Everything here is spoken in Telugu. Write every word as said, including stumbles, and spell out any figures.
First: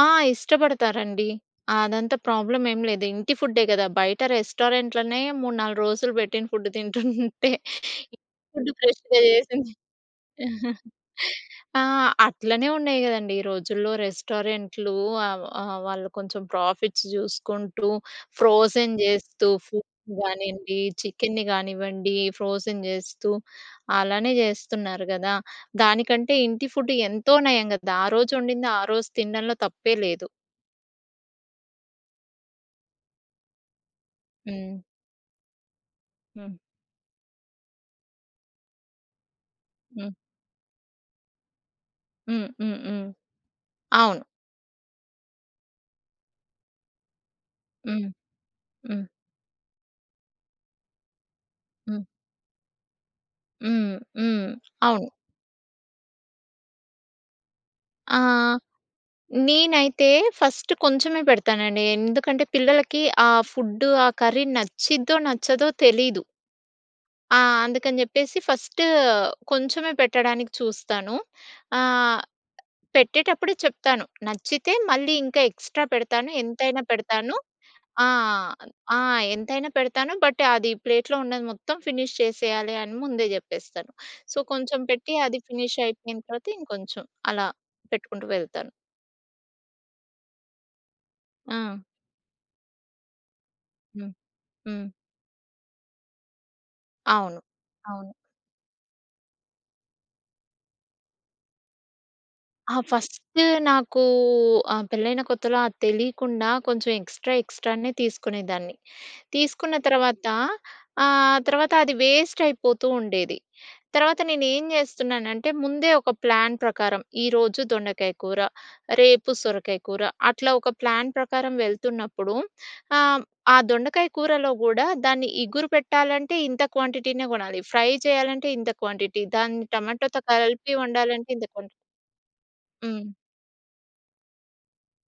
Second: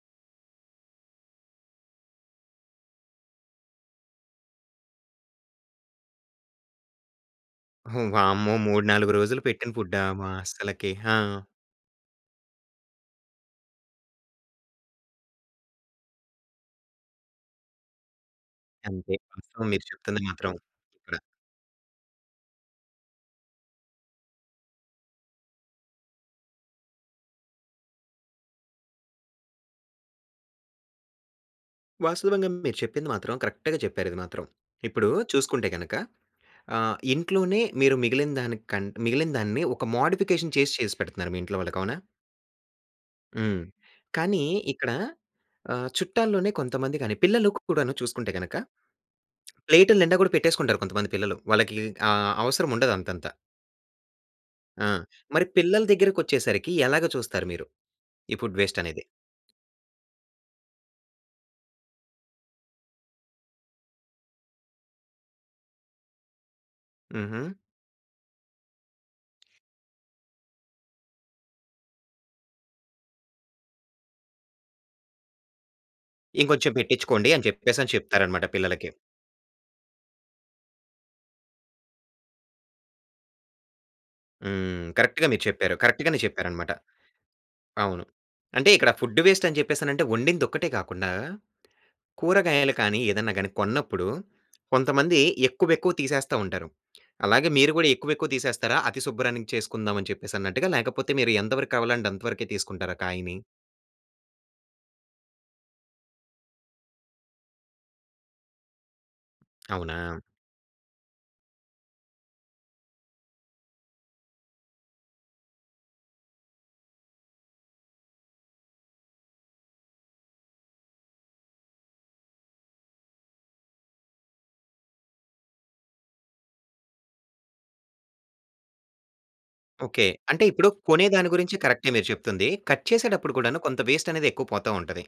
ఆ! ఇష్టపడతారండి. అదంతా ప్రాబ్లమ్ ఏం లేదు. ఇంటి ఫుడ్డే గదా! బయట రెస్టారెంట్‌‌లొనే మూడు నాలుగు రోజులు పెట్టిన ఫుడ్ తింటుంటే హ్మ్. వామ్మో! ఫుడ్ మూడు నాలుగు ఫ్రెష్‌గా రోజులు పెట్టిన జేసింది. ఫుడ్డా మా హాస్టల్‌ల‌కి! ఆ! ఆ! అట్లనే ఉన్నాయి గదండీ ఈ రోజుల్లో రెస్టారెంట్లు ఆ ఆహ్, వాళ్ళు కొంచెం ప్రాఫిట్స్ జూసుకుంటూ ఫ్రోజెన్ అంతే. జేస్తూ వాస్తవం మీరు ఫుడ్‌ని చెప్తుంది మాత్రం గానియండి ఇక్కడ. చికెన్ని గానివ్వండి ఫ్రోజెన్ జేస్తూ అలానే జేస్తున్నారు గదా! దానికంటే ఇంటి ఫుడ్డు ఎంతో నయం గదా! ఆరోజు వండింది ఆరోజు తినడంలో తప్పే లేదు. వాస్తవంగా మీరు చెప్పింది మాత్రం కరెక్ట్‌గా చెప్పారు ఇది మాత్రం. హ్మ్. ఇప్పుడు చూసుకుంటే గనుక హ్మ్. ఆహ్, ఇంట్లోనే మీరు మిగిలిన దానికన్ మిగిలిన దాన్ని ఒక హ్మ్. మోడిఫికేషన్ చేసి చేసి పెడుతున్నారు మీ ఇంట్లో వాళ్ళకి అవునా? హ్మ్. హ్మ్. హ్మ్. హ్మ్. అవును. కానీ ఇక్కడ ఆహ్, చుట్టాల్లోనే కొంతమంది గాని పిల్లలు కూడాను హ్మ్. చూసుకుంటే గనక, హ్మ్. ప్లేటుల నిండా గూడా పెట్టేసుకుంటారు కొంతమంది పిల్లలు. వాళ్ళకి హ్మ్. ఆహ్, అవసరం ఉండదంతత. హ్మ్. హ్మ్. ఆ! అవును. మరి పిల్లల దగ్గరికొచ్చేసరికి ఎలాగా చూస్తారు మీరు? ఈ ఆహ్, ఫుడ్ వేస్టనేది? నేనైతే ఫస్ట్ కొంచెమే పెడతానండి. ఎందుకంటే పిల్లలకి ఆ ఫుడ్డు ఆ కర్రీ నచ్చిద్దో నచ్చదో తెలీదు. ఆ! హుహు. అందుకని జెప్పేసి ఫస్టు కొంచెమే పెట్టడానికి చూస్తాను. ఆ! పెట్టేటప్పుడే చెప్తాను. నచ్చితే మళ్ళీ ఇంకా ఎక్స్‌ట్రా పెడతాను. ఇంకొంచెం ఎంతైనా పెట్టించుకోండి పెడతాను. అని చెప్పేసని ఆ! చెప్తారన్నమాట పిల్లలకి. ఆ! ఎంతైనా పెడతాను. బట్ అది ప్లేట్‌లో ఉన్నది మొత్తం ఫినిష్ చేసేయాలి అని ముందే జెప్పేస్తాను. సో కొంచెం హ్మ్. పెట్టి కరెక్ట్‌గా అది మీరు చెప్పారు. కరెక్ట్‌గానే ఫినిషయిపోయిన తర్వాత చెప్పారన్నమాట. ఇంకొంచెం అలా అవును. పెట్టుకుంటూ అంటే వెళ్తాను. ఇక్కడ ఫుడ్ వేస్ట్ అని చెప్పేసానంటే వండిందొక్కటే గాకుండా. ఆ! కూరగాయలు కానీ ఏదన్నా గాని కొన్నప్పుడు హ్మ్. హ్మ్. కొంతమంది ఎక్కువెక్కువ తీసేస్తా ఉంటారు. అవును. అలాగే మీరు కూడా అవును. ఎక్కువెక్కువ తీసేస్తారా? అతి శుబ్రాన్నికి చేసుకుందాం అని చెప్పేసన్నట్టుగా? లేకపోతే మీరు ఎంత వరకు కావాలంటే అంత వరకే ఆ తీసుకుంటారా కాయని? ఫస్టు నాకు ఆహ్, పెళ్ళైన కొత్తలో అది తెలియకుండా కొంచెం ఎక్స్‌ట్రా ఎక్స్‌ట్రానే తీసుకునేదాన్ని. తీసుకున్న అవునా? తర్వాత. ఆహ్, తర్వాతది వేస్టయిపోతూ ఉండేది. తర్వాత నేను ఏం జేస్తున్నానంటే ముందే ఒక ప్లాన్ ప్రకారం ఈరోజు దొండకాయ కూర రేపు సొరకాయ కూర అట్లా ఒక ప్లాన్ ప్రకారం వెళ్తున్నప్పుడు ఆహ్, ఆ దొండకాయ కూరలో గూడా దాన్ని ఇగురు పెట్టాలంటే ఇంత క్వాంటిటీనే గొనాలి. ఫ్రై చేయాలంటే ఇంత క్వాంటిటీ. దాన్ని ఓకే. టమాటోతో అంటే ఇప్పుడు కలిపి కొనే దాని వండాలంటే ఇంత గురించి క్వాంటి కరెక్టే మీరు చెప్తుంది. కట్ హ్మ్. చేసేటప్పుడు కూడాను కొంత వేస్టనేది ఎక్కువ పోతావుంటది.